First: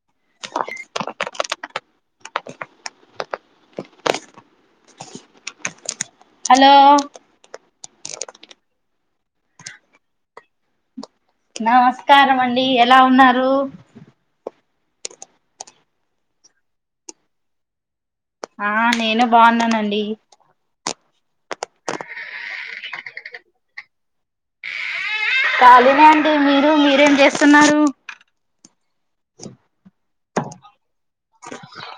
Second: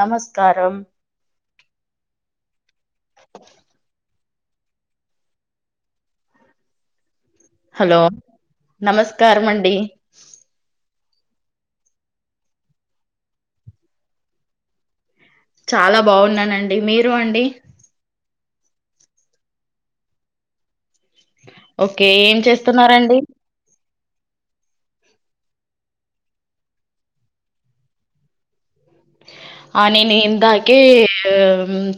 నమస్కారం hello hello. నమస్కారం మండి నమస్కారం అండి ఎలా ఉన్నారు. చాలా బాగున్నానండి. మీరు అండి. ఆ నేను బాగున్నానండి. ఓకే ఏం చేస్తున్నారండి. కాలినే అండి. మీరు మీరేం చేస్తున్నారు. ఆ నేను ఇందాకే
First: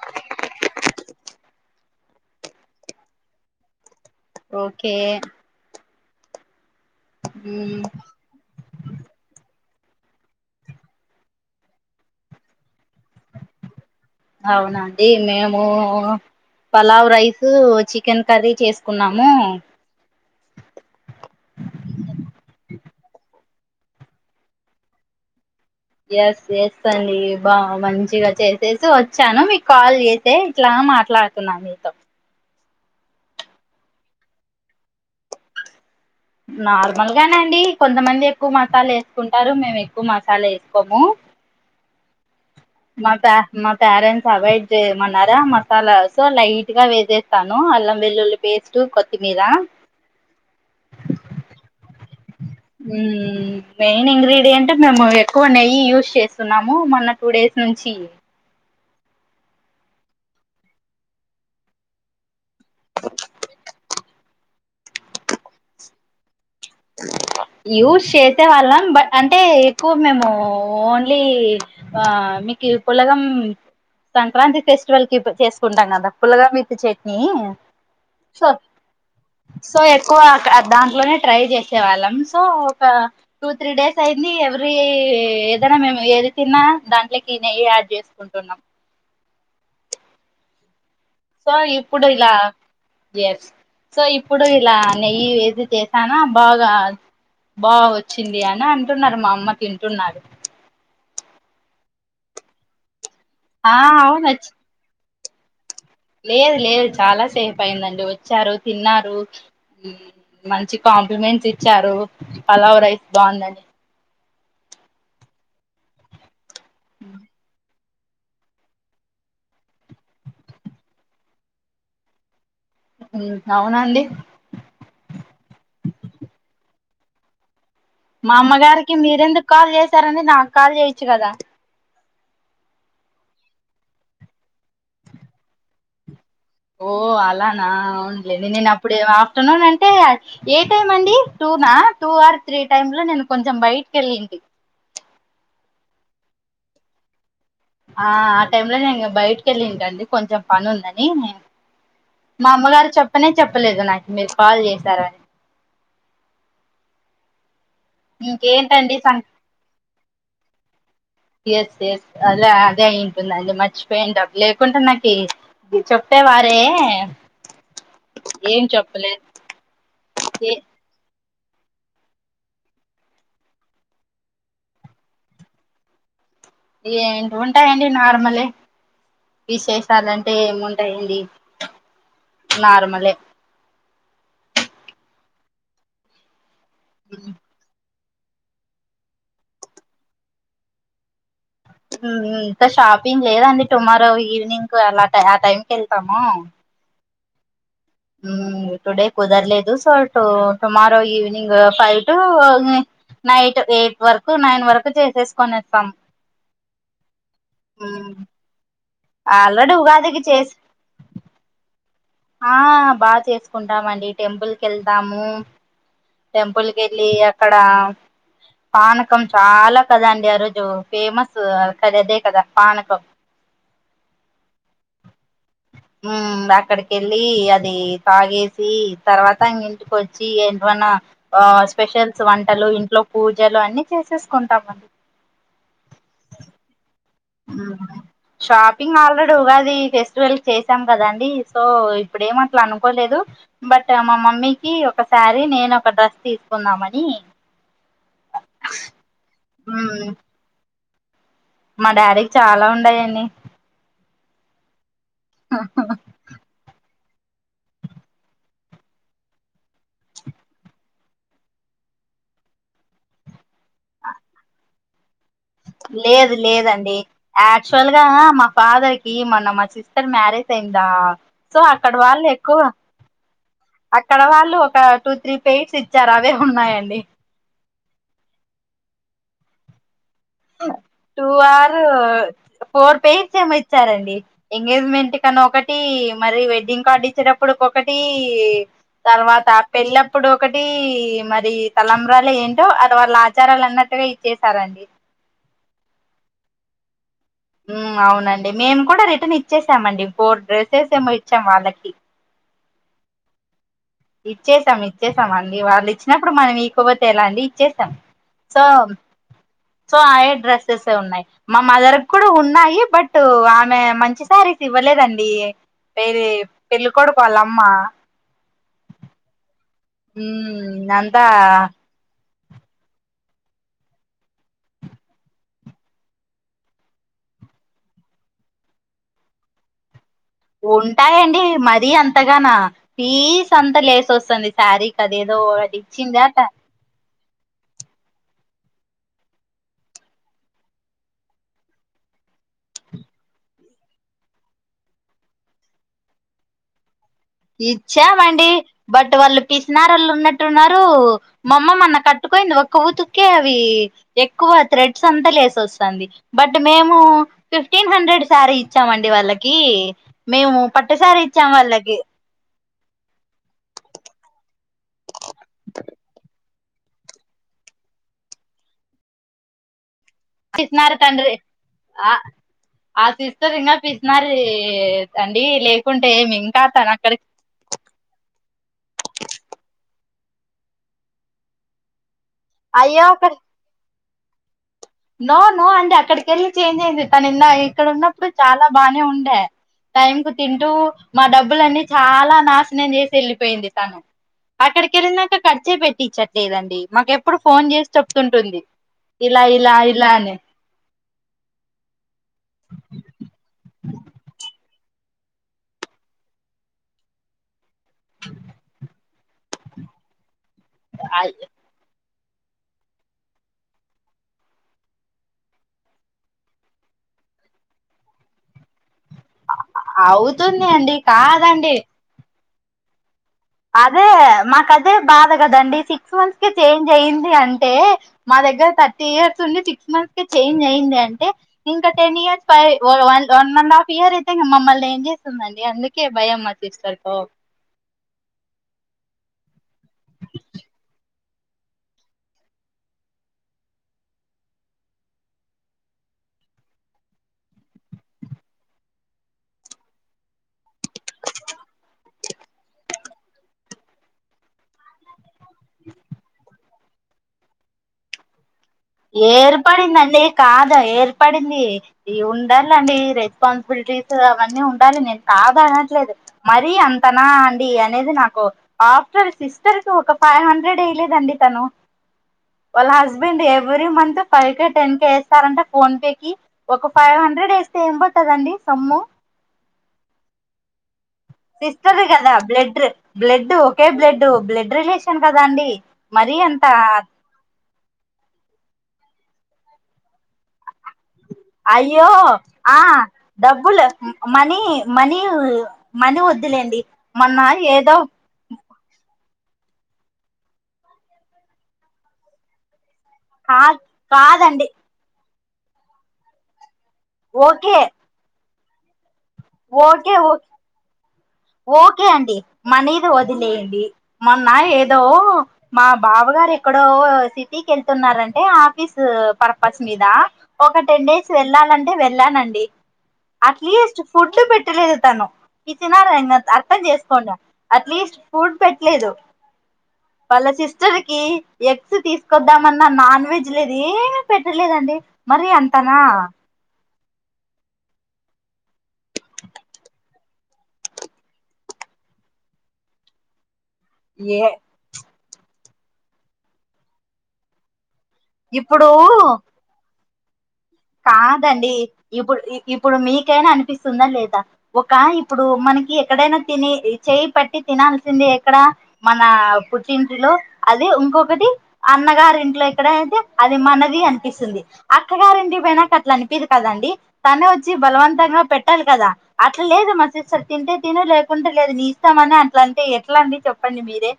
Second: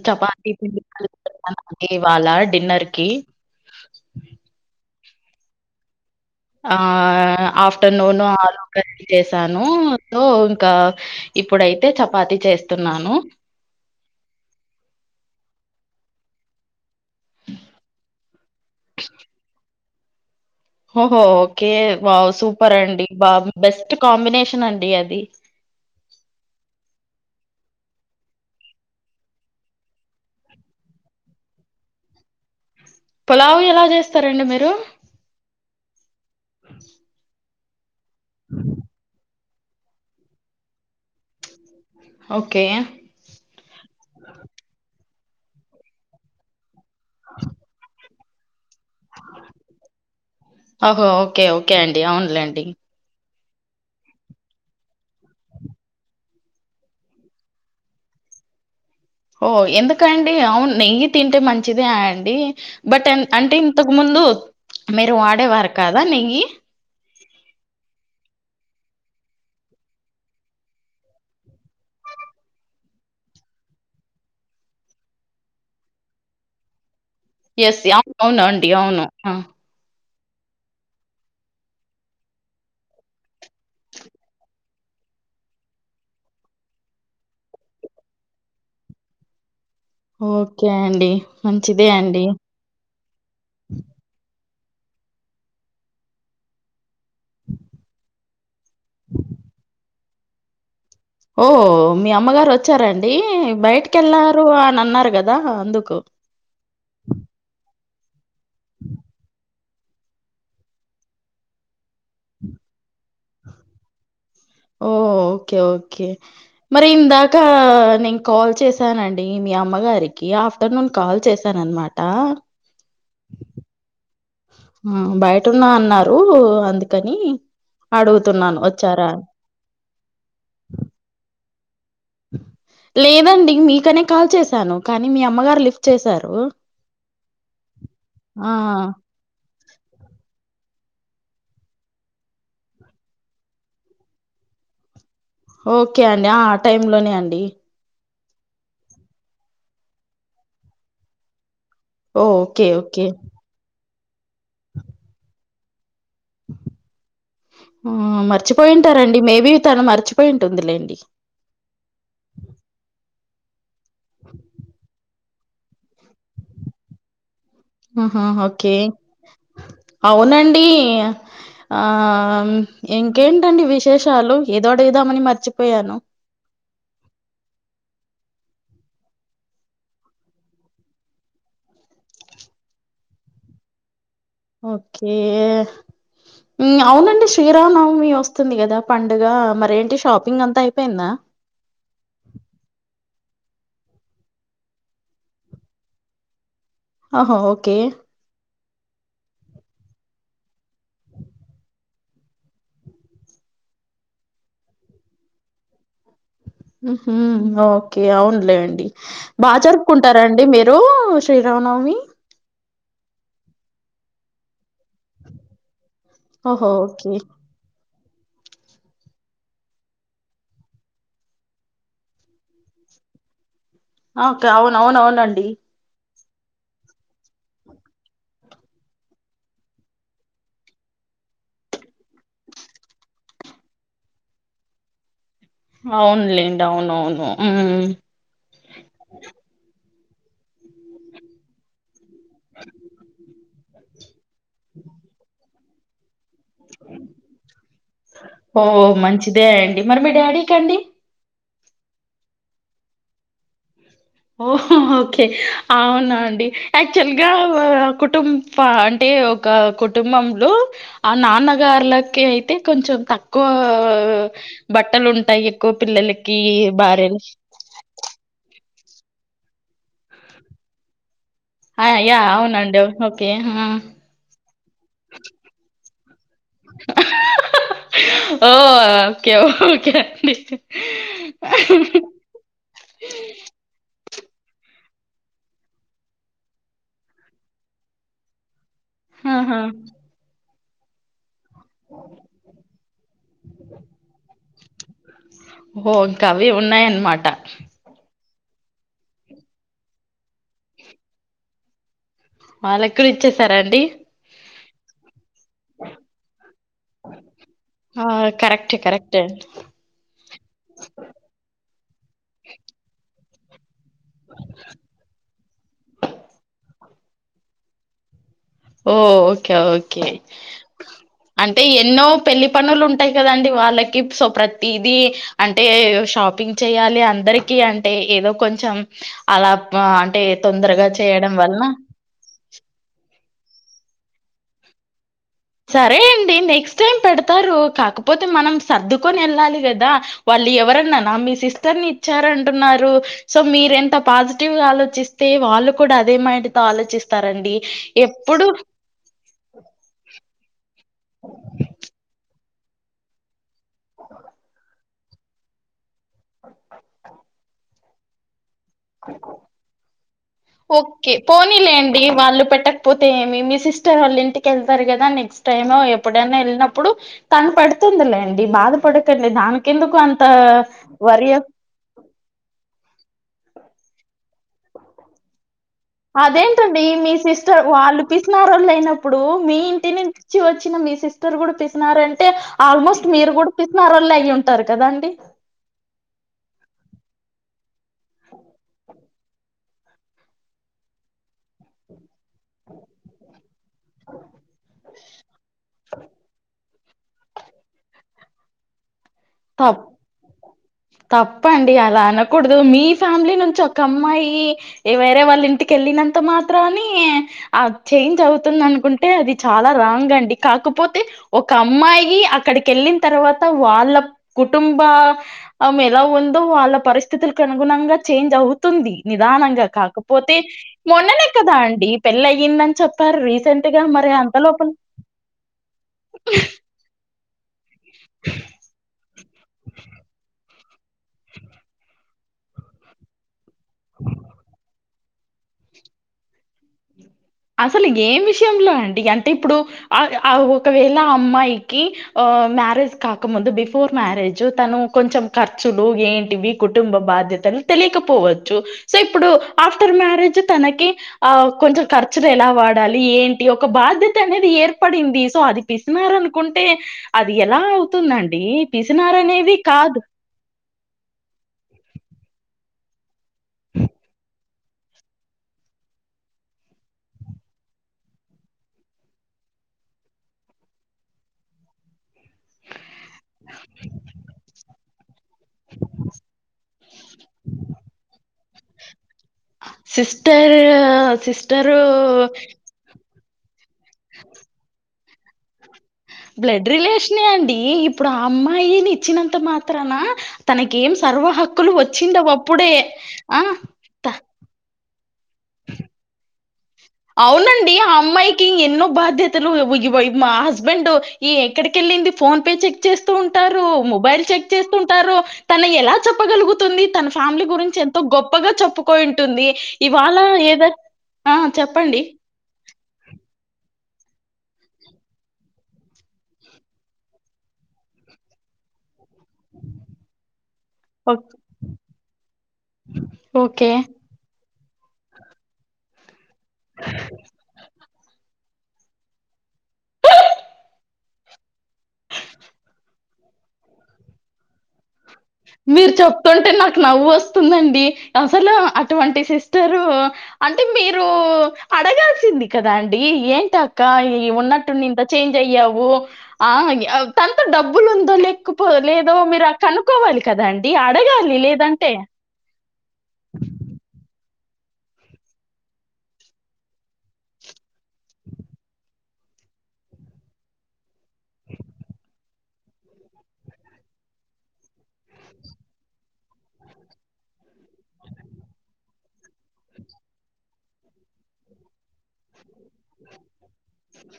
చపాతి పిండ్ కల్ప్ తున్న ఇవాళ్ళ డిన్నర్ కి ఓకే ఆ మ్మ్ ఆఫ్టర్నూన్ ఆలు కర్రీ చేశాను. ను సో ఇంకా ఇప్పుడైతే, చపాతి చేస్తున్నాను. అవునండి మేము, పలావ్ రైస్, చికెన్ కర్రీ చేసుకున్నాము. ఓహో ఓకే వావ్ సూపర్ అండి. వావ్ బెస్ట్ కాంబినేషన్ అండి అది. ఎస్ ఎస్ అండి బా మంచిగా చేసేసి వచ్చాను. మీకు కాల్ చేసే ఇట్లా. మాట్లాడుతున్నా మీతో. పులావు ఎలా చేస్తారండి మీరు? నార్మల్ గానే అండి కొంతమంది ఎక్కువ, మసాలా వేసుకుంట్ కుంటారు మేము ఎక్కువ మసాలా ఏసుకోము ఓకే మా పేర్ మా పేరెంట్స్ అవాయిడ్ చేయమంట్ న్నారా మసాలా లైట్ గా వేసేస్తాను. అల్లం వెల్లుల్లి పేస్ట్ కొత్తిమీర. ఓహో ఓకే ఓకే అండి అవునులేండి ఉమ్ మెయిన్ ఇంగ్రీడియంట్, మేము ఎక్కువ నెయ్యి యూజ్ చేస్తున్నాము, మొన్న టు డేస్ నుంచి. ఓ ఎందుకండి అవును నెయ్యి తింటే మంచిదే, అండి బట్ అంటే ఇంతకు ముంద్ ముందు మీరు వాడే వరు కాదా నెయ్యి యూస్ చేసే వాళ్ళం బట్ అంటే ఎక్కువ మేము ఓన్లీ, బా ఆ మీకు పులగం సంక్రాంతి ఫెస్టివల్ కి చేసుకుంటా కదా పులుగ విత్ నియ్య యెస్. అవును. సో అవునండి. అవును. ఆ! సో ఎక్కువ దాంట్లోనే ట్రై చేస్ వాళ్ళం సో ఒక టు, త్రీ డేస్ అయింది. ఎవ్రీ ఏదైనా మేము ఏది తిన్నా. దాంట్లోకి నెయ్యి యాడ్ చేసుకుంటున్నాం ఓకే అండ్ సో ఇప్పుడు ఇలా ఎస్ సో ఇప్ ఇప్పుడు ఇలా నెయ్యి వేసి చేశానా బాగా బాగో వచ్చింది అని అని అంటున్నారు మా అమ్మ తింటున్నారు. ఓ మీ అమ్మగారు వచ్చారండ్ అండి ఆ బయటికి అవును వెళ్ళారు వచ్చి అని అన్నారు కదా అందుకు చ్చారు తిన్నారు మంచి కాంప్లిమెంట్స్ ఇచ్చారు. పలావ్ రైస్ బాగుందని. ఓ ఓకే, ఓకే మరి ఇందాకా. నేను కాల్ చేసానండి మీ అమ్మగారికి. ఆఫ్టర్నూన్ కాల్ చేశాన అన్నమాట. అవునండి బయటన్న అన్నారు అందుకని మా అడుగుతున్నాను అమ్మగారికి వచ్చారా మీరెందుకు కాల్ చేసారండి నాకు కాల్ చేయొచ్చు కదా. లేదండి. మీకనే కాల్ చేశాను కానీ, మీ అమ్మగారు లిఫ్ట్ చేశారు. ఓ అలానా అవునులే. నే ఆ నేనప్పుడే ఆఫ్టర్నూన్ అం టే ఏ టైం అండి. టూ నా టూ ఆర్ త్రీ టైం లో నేను కొంచెం బయిట్ కెళ్ళింటి. ఓకే అండి. ఆ టైం లోనే అండి. ఆ ఆ టైం లో నేన్ ఇంగ బయిట్ కేళ్ళింటండి. కొంచెం పని ఉందని ఓ మా ఓకే అమ్మగారు ఓకే చెప్పనే చెప్పలేద్గా. నాకు మీరు కాల్ చేశారని. ఆ ఇంకేంటండి సం మర్చిపోయింటారంండి. మేబి తను మర్చిపోయింటుందిలేండి. ఎస్ ఎస్ అదే అంటే అయ్యుం తుందండి. మర్చిపోయింటాబ్ లేకుంటే నాకి ఈ చెప్పేవారే. ఆహ ఏం ఓకే చెప్పలేదు ఏ అవునండి ఆమ్ ఇంకేంటండి విశేషాలు. ఏదోడిదామని మర్చిపోయాను. ఏంటి ఉంటాయంండి నార్మలే. విశేషాలాంటే ఏముంటాయండి? నార్మలే ఓకే ఉమ్ అవునండి శ్రీరామ నవ్మివ స్తుంది కదా పండుగ. మరేంటి షాపింగ్ అంతా అయిపోయిందా? ఉమ్ ఇంకా షాపింగ్ లేదండి. టుమారో ఈవినింగ్కు అలా ఆ టైం కేళ్తాము. ఆహొ ఓకే ఉమ్ టుడే కుదర్లేదు. So to tomorrow evening five two um night eight వర్కు, నైన్ వరకు చేసేసుకోనేతం. ఉహ్ హుమ్ ఓకే అవునులేండి. బాగ్ ఆల్రెడీ ఉగాదికి జరుపుకుంటారంండి. చేసి మీరు శ్రీరామనవమి? ఆ బాగా చేసుకుంటామండి. టెంపుల్ కేళ్తాము. ఓహో! టెంపుల్ కేళ్ళి ఓకే. అక్కడ. పానకం చాలా కదండి ఆ రోజు. ఫేమసు కదదే కదా పానకం. ఓక అవునవునవునండి ఉమ్ అక్కడికెళ్ళి. అది తాగేసి తర్వాత ఇంగ ఇంటికొచ్చి ఏంట్వన్నా. ఆ స్పెషల్స్ వంటలు, ఇంట్లో పూజలు అన్ని చేసేసుకుంటామండ్ అవునులేండ్ అవునవును ఉహ్ హ్మ్. హు షాపింగ్ ఆల్రెడీ ఉగాది ఫెస్టివల్ చేశాం కదండి. సో ఇప్పుడేమట్లా అనుకోలేదు. బట్ మా మమ్మీకి ఒకసారి నేనొక్ ఓ మంచిదే అండి. మరి ఉమ్ మీ డాడీ కండి? మా డాడీకి చాలా ఉంన్నయండి. ఓహ్ ఓకే అవునా అండి అయిత్ అక్చువల్ గా ఓ కుటుం ప అంటే. ఒక కుటుంబంలో ఆ నాన్నగార్ల్ లకయితే కొంచెం తక్కువా బట్టలు ఉంట్ లేదు లేదండి. యాక్చువల్ గా మా ఫాదర్ కి మొన్న మా సిస్టర్ మ్యారేజ్ అయింద్రా. సో ఆ! అక్కడ యాహ్! వాళ్ళెక్కువ, అవునండి. ఓకే. ఆ! అక్కడ వాళ్ళు ఒక టూ త్రీ పేర్స్ చ్ okay okay two or four పెయిర్సేమో ఇచ్చారండి. ఎంగేజ్మెంట్ కనీ ఒకటి, మరి వెడ్డింగ్ కార్డు ఇచ్చేటప్పుడుకు ఒకటి. తర్వాత ఆహా! పెళ్లప్పుడు ఒకటి, మరి తలంబ్రాల ఏంటో, అది వాళ్ళ ఆచారాలన్నట్టుగా ఇచ్చెసారండి. ఓహొ ఇంకా అవి ఉన్నాయన్మాట. ఉమ్ అవునండి మేము కూడా రిటర్న్ ఇచ్చేసామండి. ఫోర్ డ్రెస్సెసెమో ఇచ్చాం వాళ్ళకి. వాళ్ళక్కుడ ఇచ్చేసారండి? ఇచ్చేసాం ఇచ్చేసాం అండి. వాళ్ళు ఇచ్చినప్పుడు మనం ఇయుకపోతే ఎలా అండి ఇచ్చేసాం. ఆ! సో కరెక్టే కరెక్టేండి సో అయే డ్రెస్సెసే ఉన్నాయి. మా మదర్ కూడా ఉన్నాయి. బట్ టు ఆమె మంచి సారీస్ ఇవ్వలేదండి వేరె పెళ్ళికొడుకోవాలమ్మా ఓ ఓకే ఓకే మ్మ్ అంతా అంటే ఎన్నో పెళ్ళి పనులు ఉంటాయి కదండి, వాళ్ళకి సో ప్రతిది అంటే షాపింగ్ చేయాలి. అంత్ అందరికి అంటే ఏదో కొంచెం అలా బాన్ ఉంటాయండి. మరీ అంతగానా ఫీస్ అంత లేస్ వస్తంది శారీకి అదేదో అది సరే అండి ఇచ్చిందట నెక్స్ట్ టైం పెడతారు. కాకపోతే మనం సర్దుకొనెళ్ళాలి గదా వాళ్ళు ఎవరన్నానా మీ సిస్టర్ ని ఇచ్చారంటున్నారు. సో మీ మీర ఎంత పాజిటివ్ గా ఆలోచిస్తే, వాళ్ళు కూడా అదే మైండ్ తో ఆలోచిస్ ఇచ్చామండి బట్ వాళ్ళు పిసినారొళ్ళు ఉన్నట్ టున్నారు మమ్మ మొన్న కట్టుకోయింది ఒక్ ఒక్క ఉతుక్కే అవి ఎక్కువ త్రేడ్స్ అంతా లేసొస్ తంది బట్ మేము ఫిఫ్టీన్ హండ్రెడ్ సారీ ఇచ్ ఇచ్చామండి వాళ్ళకి మేము పట్టుసారి ఇచ్చామ్ వాళ్ళకి లేక్పోతే మీ మీ సిస్టర్ వాళ్ళింటికి యెళ్తారు కదా నెక్స్ట్ టైమ్ ఎప్పుడైనా యెళ్ళినప్ అప్పుడు తను పెడుతుందిలేండి బాధపడకండి దానికెందుకు అంత్ పిసినారి తండ్రి ఆ ఆ సిస్టర్ ఇంగ పిసినారి అండి లేక్ అదేంటండి మీ సిస్టర్ వాళ్ళు పిసినారోళ్ళయినప్పుడు మీ ఇంటిని చ్చి వచ్చిన మీ సిస్టర్ కూడా పిసినారి అంటే ఆల్మోస్ట్ అయ్యో ఒక మీరు గూడా పిసినారొల్లే అయి ఉంటారు కదండి నో నో అండి అక్కడికెళ్ళి చేంజ్ అయింది. తనిన్నయి ఇక్కడున్నప్పుడు చాలా బానే ఉండే, టైం కు తింటూ మా డబ్బులన్నీ చాలా నాశనం జేసి వెళ్ళిపోయింది. తను అక్కడికి యెళ్ళినాక ఖర్చే పెట్టిచ్చట్లేదండి. మాకెప్పుడు ఫోన్ జేసి చెప్తుంటుంది. ఇలా ఇలా తప్పు ఇలా అని తప్పండి అలా అనకూడుదు. మీ ఫ్యామిలీ నుంచి ఒక అమ్మాయి ఏ వేరే వాళ్ళ ఇంటికి యెళ్ళినంత మాత్రని ఆ చేంజ్ అవుతుందనుకుంట్ అంటే అది చాలా రాంగ్ అండి కాకపోతే ఒక అమ్మాయి అక్కడికి యెళ్ళిన తర్వాత వాళ్ళ కుటుంబ మ్ ఎలా ఉందో వాళ్ళ పరిస్థితులకు అనుగుణంగా చేంజ్ అవుతుంది. నిదానంగా కాకపోతే అవుతుంది అండి మొన్ననే కదా కాదండి అండి పెళ్ళి అయ్యిందని చెప్పారు. రీసెంట్ గా అదే మరి అంత లోపల మాకు అదే బాధ గదండి సిక్స్ మంత్స్ కి చేంజ్ అయ్యింది. అం టే మా దగ్గర థర్టీ ఇయర్స్ వుండి సిక్స్ మంత్స్ కే చేంజ్ అయిం దంటే ఇంక టెన్ ఇయర్స్ పై వన్ ఎండ్ ఆఫ్ ఇయర్ అయితే మమ్మల్ని ఎంజే వస్తుందండి అందుకే భయం మాసిస్టర్ తో అసలు ఏం విషయంలో అండి అంటే ఇప్పుడు ఆ ఆ ఒకవేళ ఆ అమ్మాయి నికి ఆ మ్యారేజ్ కాక ముందు బిఫోర్ మ్యారేజ్ తను కొంచెం ఖర్చులు ఏంటివి కుటుంబ బాధ్యతలు తెలియకపోవచ్చు సో ఇప్పుడు ఆఫ్టర్ మ్యారేజ్ తనకి ఆ కొంచెం కర్ చ్చులు ఎలా వాడాలి ఏంటి ఒక బాధ్యత అనేది ఏర్పడింది. సో అది పిసినారి అనుకుంటే, అది ఎలా అవుతుందండి. పిసినారనేది కాదు. ఏర్పడిందండి కాదు ఏర్పడింది ఇగ ఉండాలి అండి రెస్పాన్సిబిలిటీస్ అవన్నీ ఉండాలి నేను కాదు అనట్లేదు. మరీ అంతనా అండి అనేది నాకు ఆఫ్టల్ సిస్టర్ కి ఒక ఫైవ్ హండ్రెడ్ ఇయ్యలేదండి తను వాళ్ళ హస్బెండ్ ఎ every month five K ten K యేస్తారంటా ఫోన్ పే కి ఒక ఫైవ్ హండ్రెడ్ యేస్తే ఏమ్ బోతదండి. కమ్ము సిస్టర్ సిస్టరు సిస్టర్ గదా బ్లడ్ర్ బ్లెడ్ ఒకే బ్లెడ్ బ్లెడ్ రిలేషన్ కదా అండి మరీ అంత బ్లెడ్ రిలేషనే అండి ఇప్పుడు ఆ అమ్మాయిని ఇచ్చినంత మాత్రాన తనకేం సర్వ హక్కులు అయ్యో వచ్చిండవు అప్పుడే ఆ ఆ డబ్బులు త- మనీ మనీ మని వ అవునండి ఆ అమ్మాయికి ఎన్నో బాధ్యత తలు వయ్వయ్ మా హస్బెండ్ ఈ ఎక్కడికెళ్ళింది ఫోన్ పే చె చేస్తూ కా ఉంటారు మొబైల్ చెక్ కాదండి చేస్తుంటారు తన ఎలా చెప్పగలుగుతుంది తన ఫ్యామిలీ ఓకే గురించి ఎంతో గొప్పగా చెప్పుకోయింటుంది ఇవాళ ఓకే ఓకే ఏద ఓకే అండి మనీది వదిలేయంది మొన్న ఏదో మా బావగారు ఎక్కడో సిటీకి వెళ్తున్నారంటే ఆఫీస్ పర్పస్ మీద ఒక టెన్ ఓ- డేస్ వెళ్ళాలంటే వెళ్ళానండి ఓకే అట్లీస్ట్ ఫుడ్ పెట్టలేదు తను పిసినారండి అ అర్థం చేసుకోండి అట్లీస్ట్ ఫుడ్ పెట్లేదు వాళ్ళ సిస్టర్ కి ఎగ్స్ తీసుకొద్దామన్నా నాన్ వెజ్ లేదు ఏమి పెట్టలేదండి మరి మీరు అంతనా చెప్తుంటే నాకు నవ్వు వస్తుందండి అసలు అటువంటి సిస్టరు అంటే మీరు అడగాల్సింది కదా అండి ఏంట క్క ఈ ఏ ఉన్నట్టుండి ఇంత చేంజ్ అయ్యావు ఆ తంతొ డబ్బులు దొ లేకపో ఇప్పుడు లేదో మీరు కానుక్ కాదండి ఇప్పుడు ఇప్పుడు మీకైనా అనిపిస్తుందా లేదా ఒక ఇప్పుడు మనకి ఎక్కడైనా తినేది చేయి పట్టి తినాల్సిందే ఎక్కడ మన పుట్టింట్లో అది ఇంకొకటి అన్నగారి ఇంట్లో ఎక్కడ అయితే అది మనది మనది అనిపిస్తుంది [inaudible] అక్కగారింటికి పోయినాక అట్లా అనిపిది కదండి తనే వచ్చి బలవంతంగా పెట్టాలి కదా అట్లా లేదు మా సిస్సర్ తింటే తిను లేకుంటే లేదు నీ ఇష్టమని అట్లా అంటే ఎట్లా అండి చెప్పండి మీరే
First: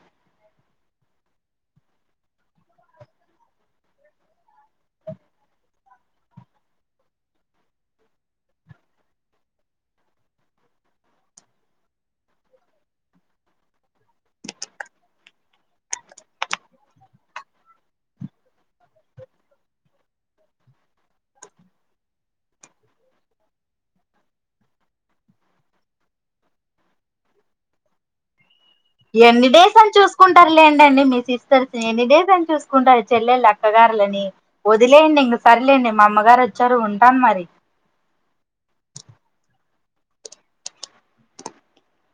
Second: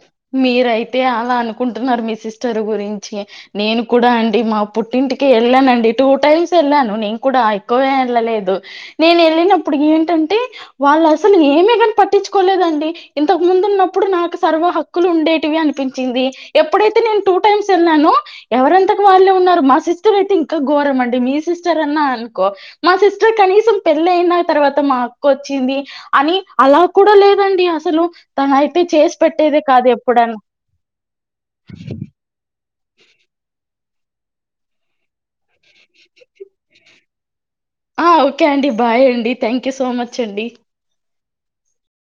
మీరయితే అలా అనుకుంటున్నారు మీ సిస్టర్ గురించి నేను కూడా అండి మా పుట్టింటికి వెళ్ళానండి టూ టైమ్స్ వెళ్ళాను నేను కూడా ఎక్కువ వెళ్ళలేదు నేను వెళ్ళినప్పుడు ఏంటంటే వాళ్ళు అసలు ఏమే కాని పట్టించ ంచుకోలేదండి ఇంతకు ముందు ఉన్నప్పుడు నాకు సర్వ హక్కులు ఉండేటివి అనిపించింది ఎప్పుడైతే నేను టూ టైమ్స్ వెళ్ళను ఎవరంతకు వాళ్ళే ఉన్నారు మా సిస్టర్ అయితే ఇంక్ ఇంకా ఘోరం అండి మీ సిస్టర్ అన్నా అనుకో మా సిస్టర్ కనీసం పెళ్ళ అయిన తర్వాత మా అక్క వచ్చి వచ్చింది అని అలా కూడా లేదండి అసలు తనయి ఎన్ని డేస్ అని చూసుకుంటారు లేండి మీ సిస్టర్స్ ఎన్ని డేస్ అని చూసుంట చూస్కుంటారు చెల్లెళ్ అక్కగార్లని వదిలేయండి ఇంక సరేలేండి మా అమ్మగారు వచ్చారు ఉంటాను మరి క్యూ సో మచ్ అండి